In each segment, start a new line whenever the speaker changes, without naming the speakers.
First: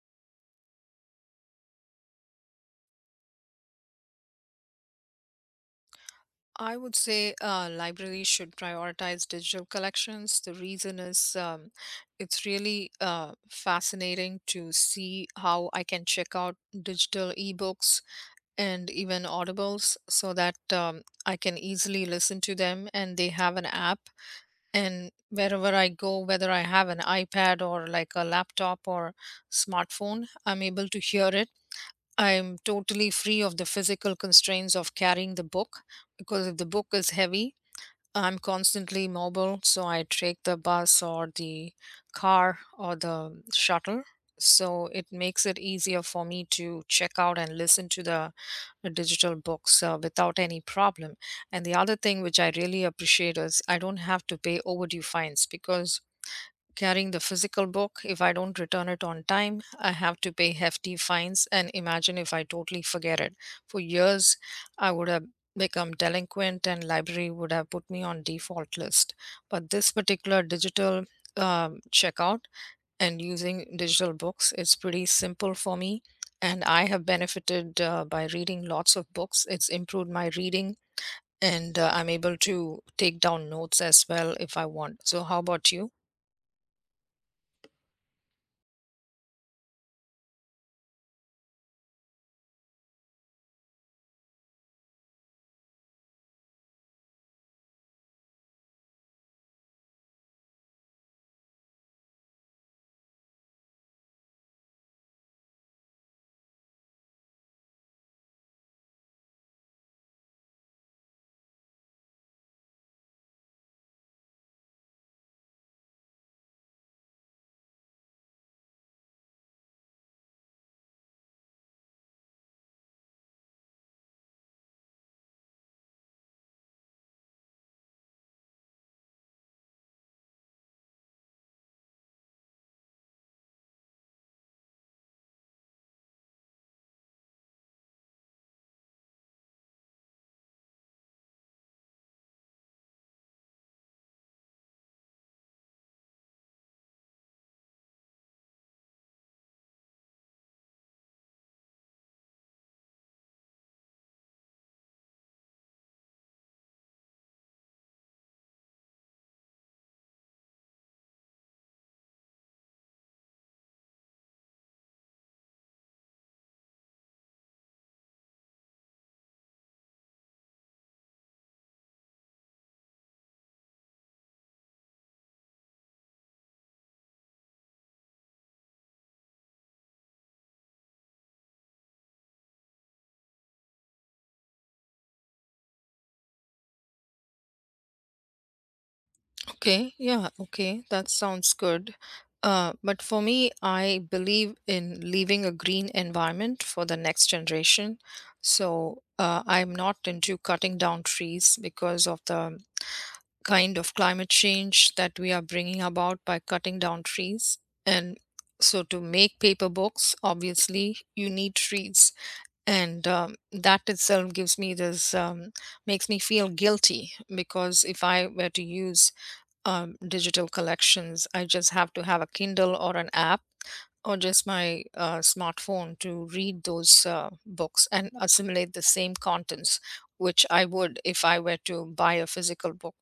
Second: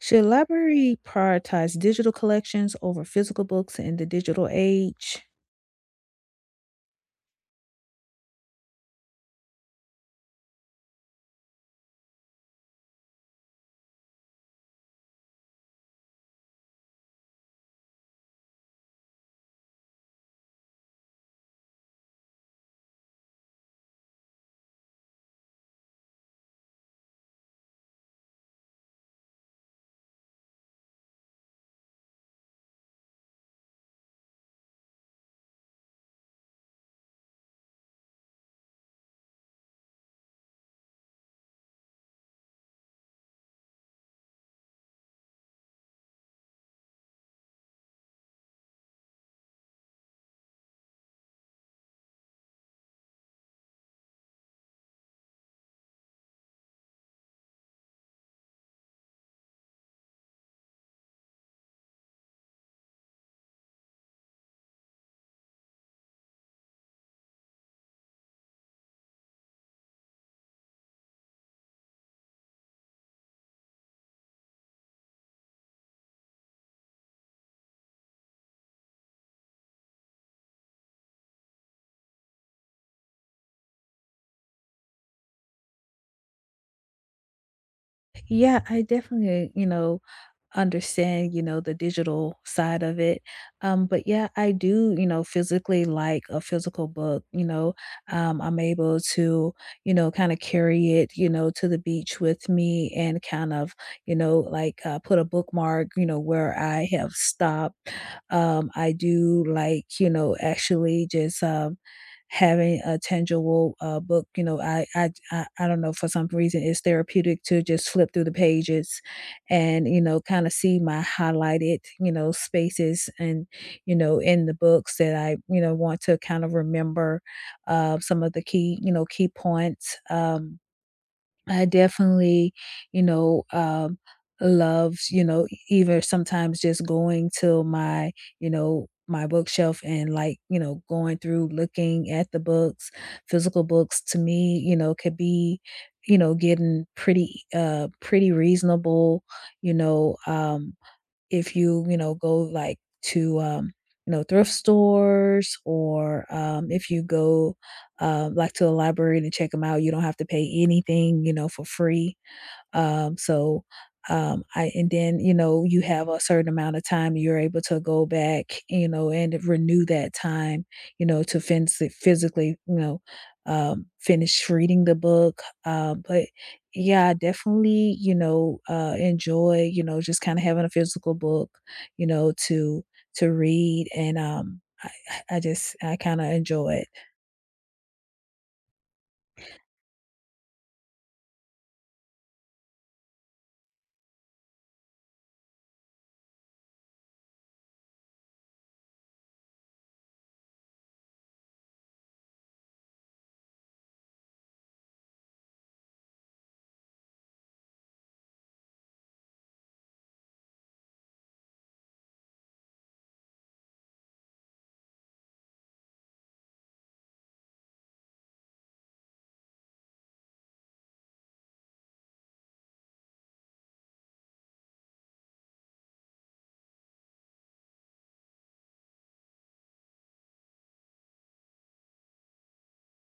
Should library prioritize digital collections over physical books in the digital age?
I would say libraries should prioritize digital collections. The reason is it's really fascinating to see how I can check out digital ebooks and even audibles so that I can easily listen to them, and they have an app. And wherever I go, whether I have an iPad or like a laptop or smartphone, I'm able to hear it. I'm totally free of the physical constraints of carrying the book, because if the book is heavy, I'm constantly mobile, so I take the bus or the car or the shuttle. So it makes it easier for me to check out and listen to the digital books without any problem. And the other thing which I really appreciate is I don't have to pay overdue fines, because carrying the physical book, if I don't return it on time, I have to pay hefty fines, and imagine if I totally forget it. For years, I would have become delinquent and library would have put me on default list. But this particular digital checkout and using digital books, it's pretty simple for me. And I have benefited by reading lots of books. It's improved my reading, and I'm able to take down notes as well if I want. So, how about you?
Yeah, I definitely understand the digital side of it. But yeah, I do physically like a physical book. I'm able to kind of carry it to the beach with me and kind of like put a bookmark where I have stopped. I do like actually just having a tangible book. I don't know, for some reason it's therapeutic to just flip through the pages and kind of see my highlighted spaces and in the books that I want to kind of remember some of the key key points. I definitely, you know, um, loves either sometimes just going to my my bookshelf and like going through looking at the books, physical books to me could be getting pretty reasonable, you know, if you go like to thrift stores or if you go like to the library to check them out, you don't have to pay anything for free. So, I And then you have a certain amount of time you're able to go back and renew that time to fins physically, finish reading the book. But yeah, I definitely enjoy just kind of having a physical book, you know, to to read, and I kind of enjoy it.
Okay, yeah, okay, that sounds good. But for me, I believe in leaving a green environment for the next generation. So I'm not into cutting down trees because of the kind of climate change that we are bringing about by cutting down trees. And so to make paper books, obviously, you need trees. And that itself gives me this, makes me feel guilty, because if I were to use digital collections, I just have to have a Kindle or an app or just my smartphone to read those books and assimilate the same contents which I would if I were to buy a physical book.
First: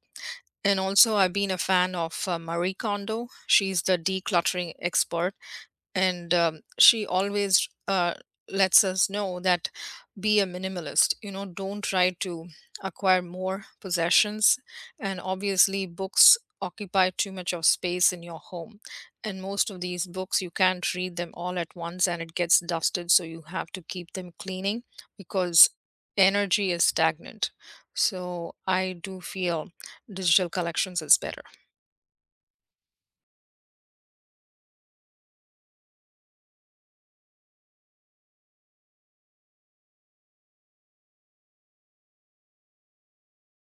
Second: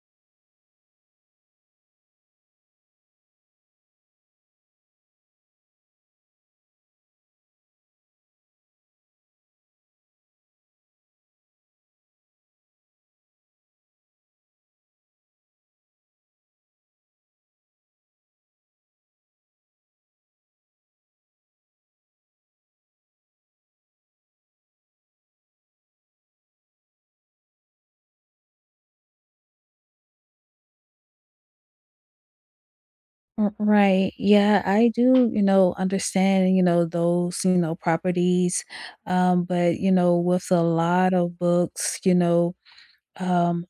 And also I've been a fan of Marie Kondo. She's the decluttering expert, and she always lets us know that be a minimalist, you know, don't try to acquire more possessions. And obviously books occupy too much of space in your home, and most of these books you can't read them all at once, and it gets dusted, so you have to keep them cleaning, because energy is stagnant. So I do feel digital collections is better.
R right, yeah, I do understand those properties, but with a lot of books, you know, um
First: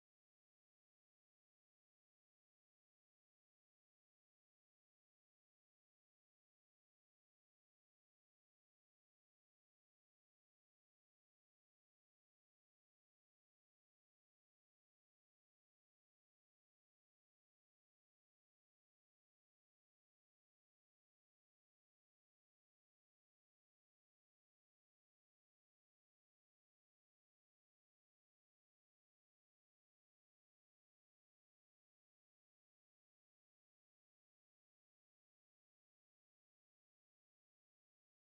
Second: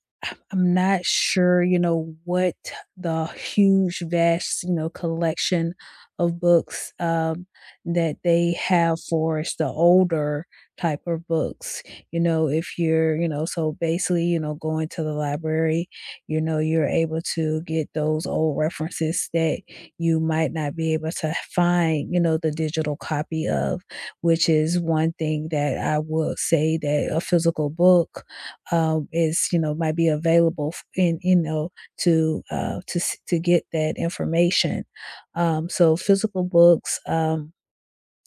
I'm not sure what the huge, vast collection of books that they have for us, the older type of books. If you're so basically going to the library you're able to get those old references that you might not be able to find the digital copy of, which is one thing that I would say that a physical book is might be available in to to get that information. So physical books.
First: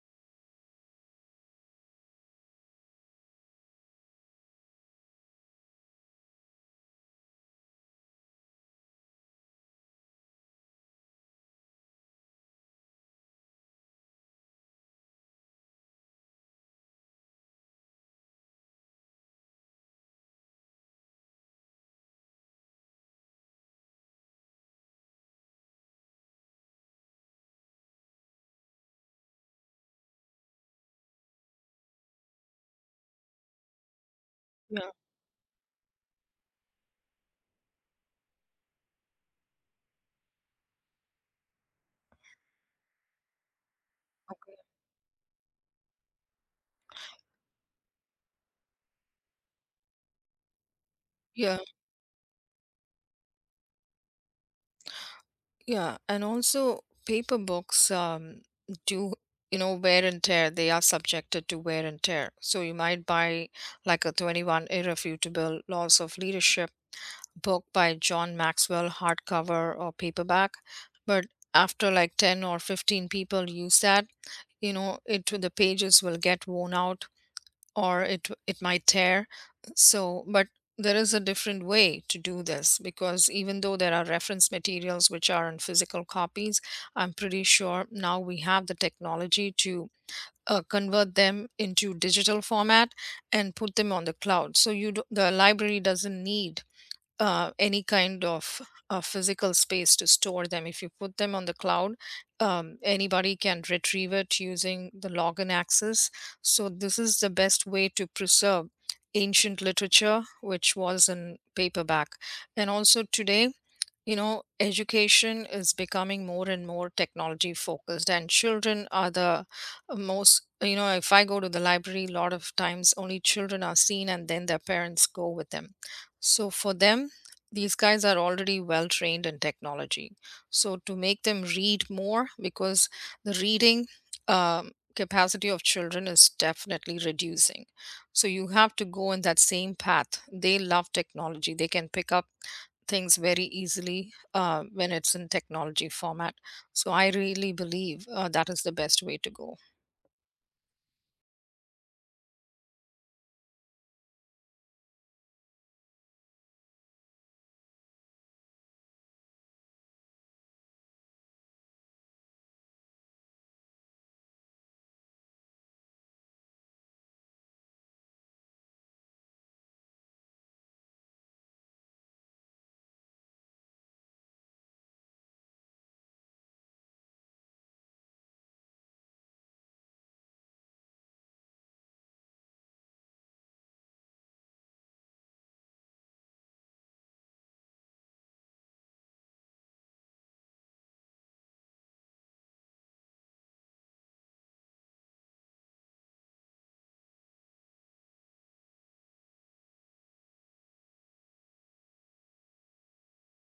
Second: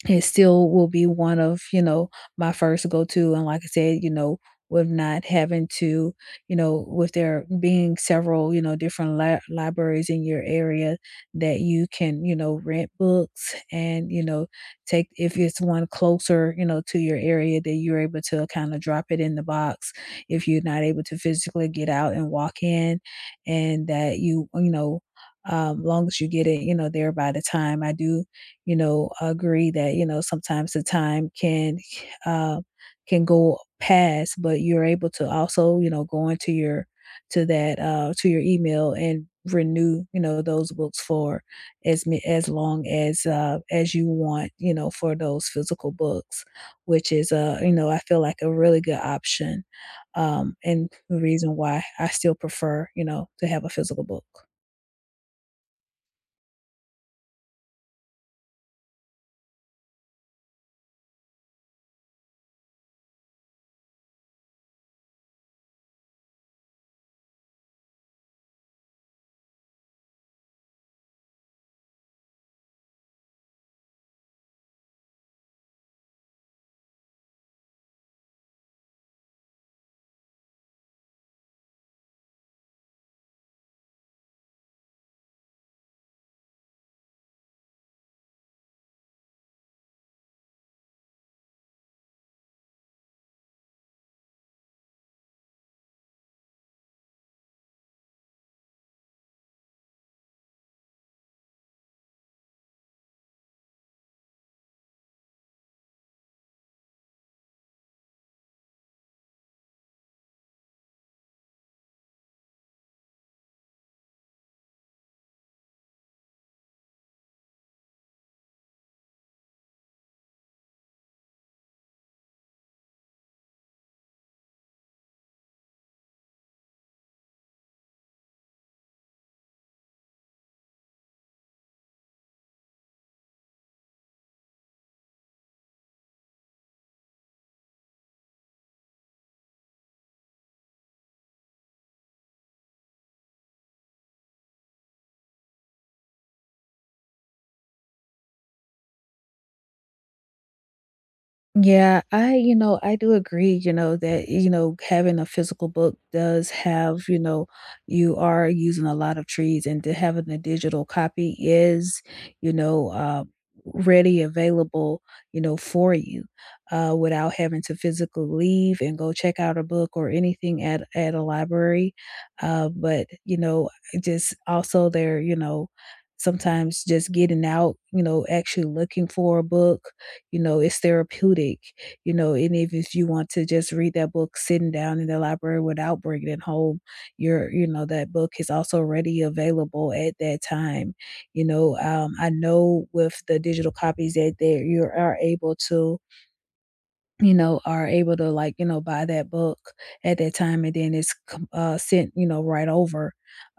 It still will be one of my first go-to, and like I said with not having to with there being several different li libraries in your area that you can rent books and take if it's one closer to your area that you're able to kinda drop it in the box if you're not able to physically get out and walk in, and that long as you get it there by the time I do, agree that sometimes the time uh, can go past, but you're
Yeah,
able to also go into your to your email and renew those books for as long as you want for those physical books, which is I feel like a really good option, and the reason
yeah,
why I still prefer to have a physical book.
yeah. And also paper books do you know wear and tear. They are subjected to wear and tear. So you might buy like a 21 Irrefutable Laws of Leadership book by John Maxwell, hardcover or paperback, but after like 10 or 15 people use that, you know, it the pages will get worn out, or it might tear. So but there is a different way to do this, because even though there are reference materials which are in physical copies, I'm pretty sure now we have the technology to convert them into digital format and put them on the cloud. So you do, the library doesn't need any kind of physical space to store them. If you put them on the cloud, anybody can retrieve it using the login access. So, this is the best way to preserve ancient literature, which was in paperback. And also, today, you know, education is becoming more and more technology focused, and children are the most, you know, if I go to the library, a lot of times only children are seen and then their parents go with them. So for them, these guys are already well trained in technology. So to make them read more, because the reading um, capacity of children is definitely reducing. So you have to go in that same path. They love technology, they can pick up things very easily when it's in technology format. So I really believe that is the best way to go.
Yeah, I do agree that having a physical book does have you are using a lot of trees, and to having a digital copy is, you know, uh, ready, available for you, without having to physically leave and go check out a book or anything at a library. But just also there sometimes just getting out actually looking for a book, it's therapeutic. And if you want to just read that book sitting down in the library without bringing it home, your you know that book is also already available at that time. I know with the digital copies that there you are able to you know, are able to like buy that book at that time, and then it's com sent right over.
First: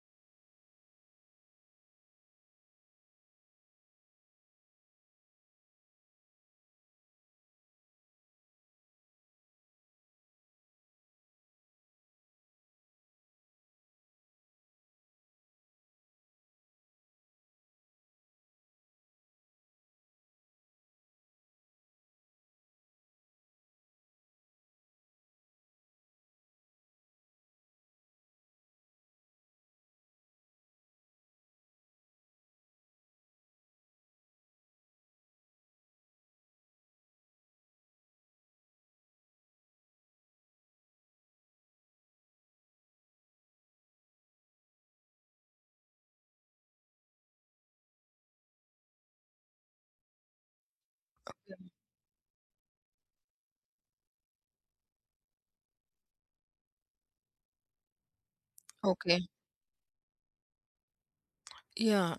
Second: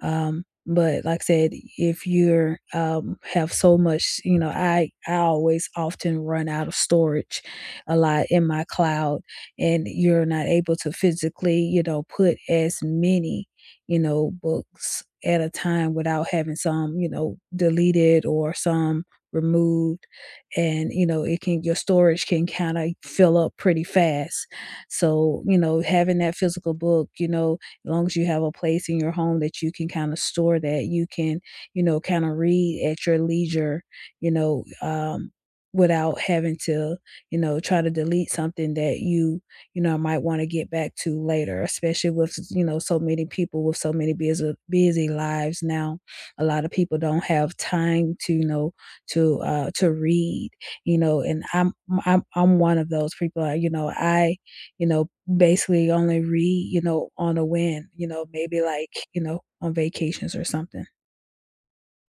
But like I said, if have so much I always often run out of storage a lot in my cloud, and you're not able to physically put as many books at a time without having some deleted or some removed, and it can your storage can kind of fill up pretty fast. So having that physical book, as long as you have a place in your home that you can kind of store, that you can kind of read at your leisure, you know um without having to try to delete something that might want to get back to later, especially with so many people with so many busy busy lives now. A lot of people don't have time to to read, and I'm one of those people I you know Basically only read on a whim, maybe like
Okay.
on vacations or something.
Yeah.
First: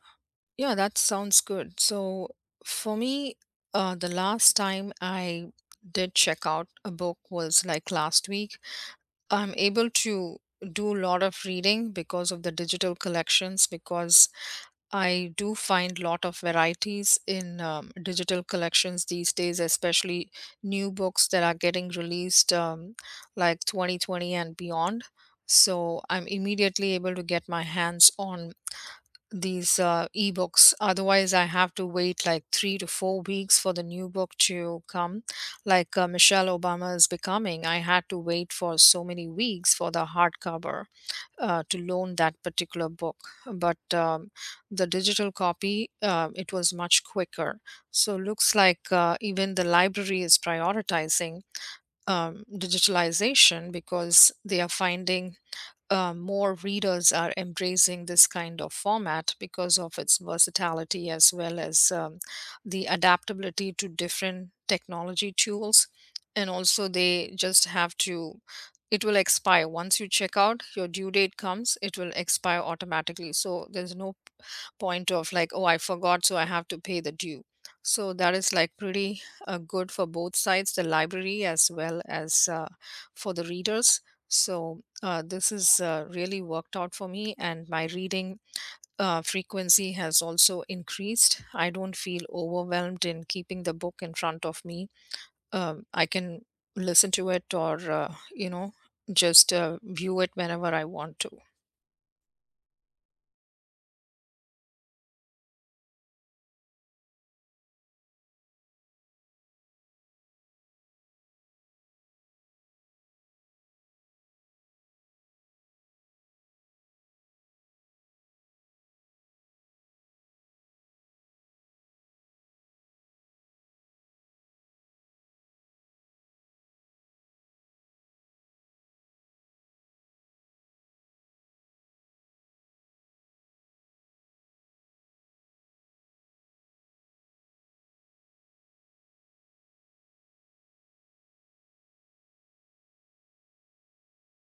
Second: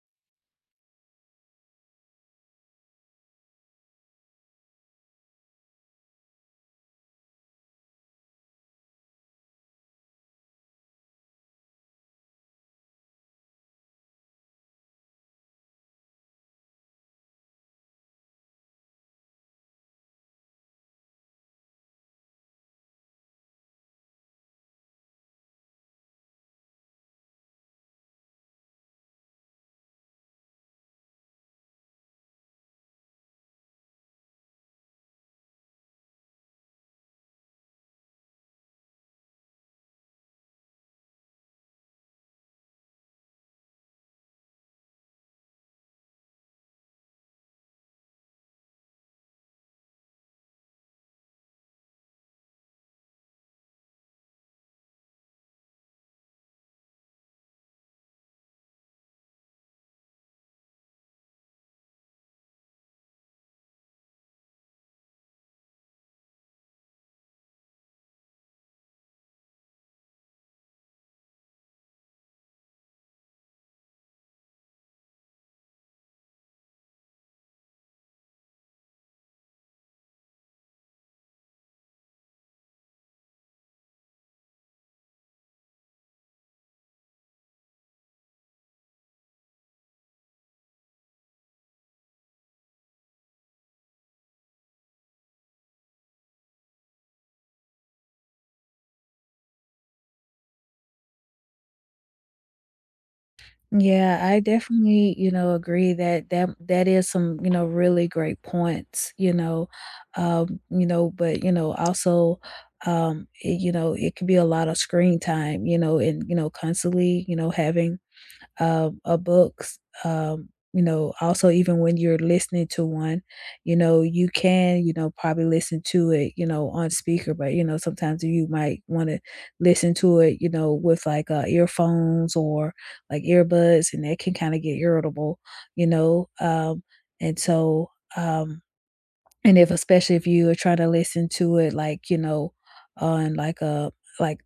Yeah, that sounds good. So for me, the last time I did check out a book was like last week. I'm able to do a lot of reading because of the digital collections, because I do find lot of varieties in digital collections these days, especially new books that are getting released, like 2020 and beyond. So I'm immediately able to get my hands on these ebooks. Otherwise, I have to wait like 3 to 4 weeks for the new book to come. Like Michelle Obama is becoming, I had to wait for so many weeks for the hardcover to loan that particular book, but the digital copy, it was much quicker. So looks like even the library is prioritizing digitalization, because they are finding more readers are embracing this kind of format because of its versatility as well as the adaptability to different technology tools. And also, they just have to, it will expire. Once you check out, your due date comes, it will expire automatically. So, there's no point of like, oh, I forgot, so I have to pay the due. So, that is like pretty good for both sides, the library as well as for the readers. So, this has really worked out for me, and my reading frequency has also increased. I don't feel overwhelmed in keeping the book in front of me. I can listen to it, or, just view it whenever I want to.
Yeah, I definitely agree that that is some really great points. But also it, you know it could be a lot of screen time, and constantly having of books. Also even when you're listening to one you can probably listen to it on speaker, but sometimes you might want to listen to it with like earphones or like earbuds, and that can kind of get irritable, you know. Um, and so, um, and if especially if you are trying to listen to it, like on like a like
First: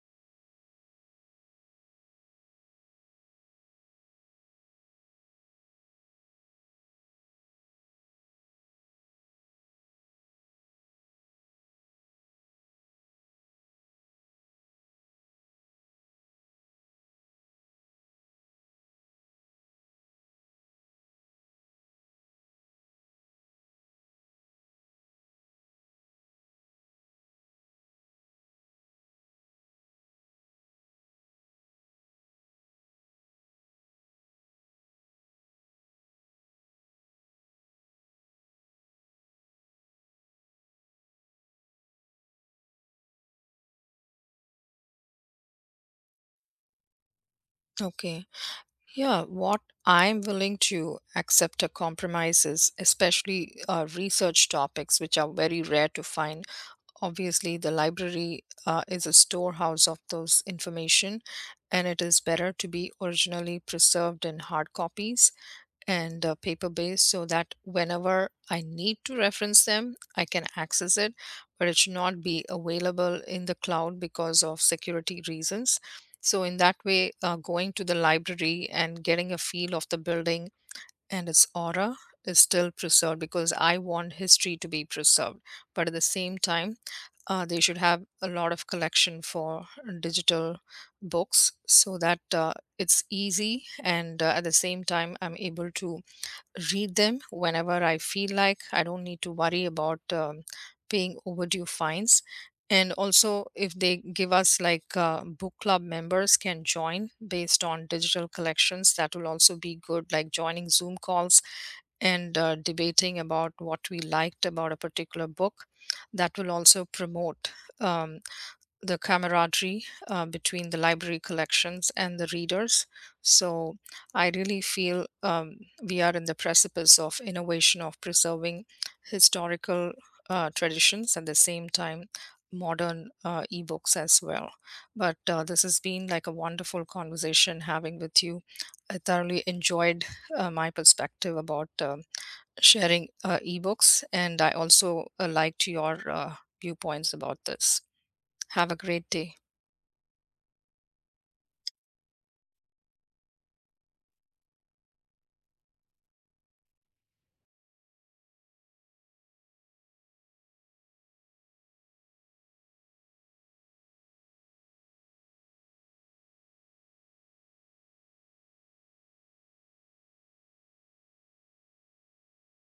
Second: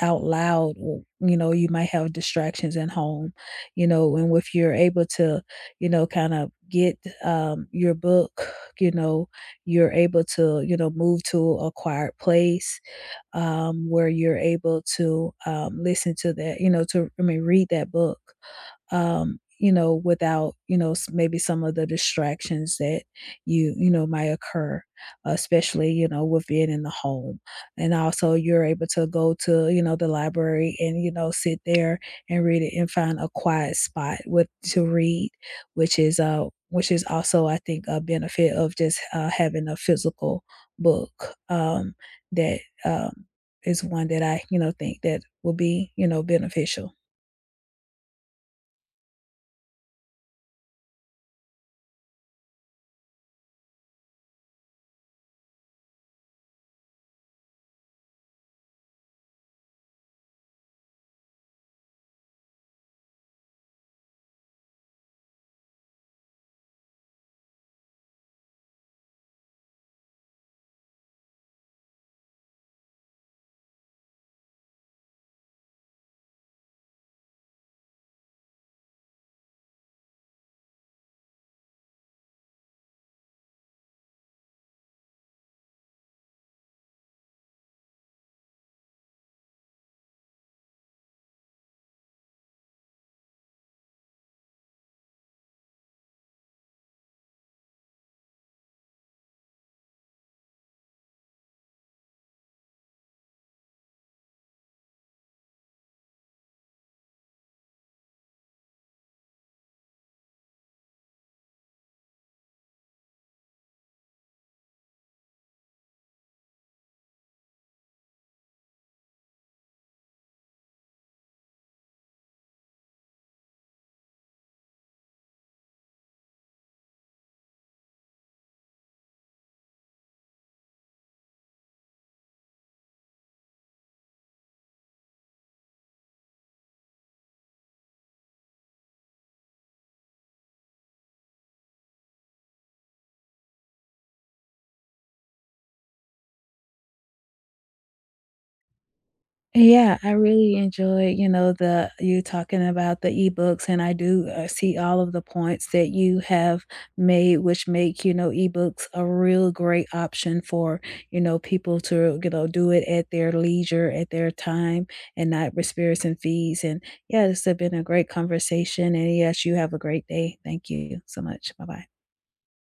out loud, or you might have distractions at home and if you're able to kind of get, your book, you know, you're able to move to a quiet place, where you're able to, listen to that, you know, to, I mean, read that book, without maybe some of the distractions that you might occur, especially with being in the home. And also you're able to go to the library and sit there and read it and find a quiet spot with to read, which is also, I think, a benefit of just having a physical book that um is one that I think that will be beneficial.
Okay. Yeah. What I'm willing to accept a compromise is especially research topics, which are very rare to find. Obviously the library is a storehouse of those information, and it is better to be originally preserved in hard copies and paper based, so that whenever I need to reference them I can access it. But it should not be available in the cloud because of security reasons. So in that way, going to the library and getting a feel of the building and its aura is still preserved, because I want history to be preserved. But at the same time, they should have a lot of collection for digital books, so that it's easy, and at the same time I'm able to read them whenever I feel like. I don't need to worry about paying overdue fines. And also, if they give us like book club members can join based on digital collections, that will also be good, like joining Zoom calls and debating about what we liked about a particular book. That will also promote um, the camaraderie between the library collections and the readers. So I really feel we are in the precipice of innovation of preserving historical traditions, at the same time modern ebooks as well. But this has been like a wonderful conversation having with you. I thoroughly enjoyed my perspective about sharing ebooks, and I also liked your viewpoints about this. Have a great day.
Yeah, I really enjoy you talking about the ebooks, and I do see all of the points that you have made, which make ebooks a real great option for people to do it at their leisure, at their time, and not with spirits and fees. And yeah, this has been a great conversation. And yes, you have a great day. Thank you so much. Bye bye.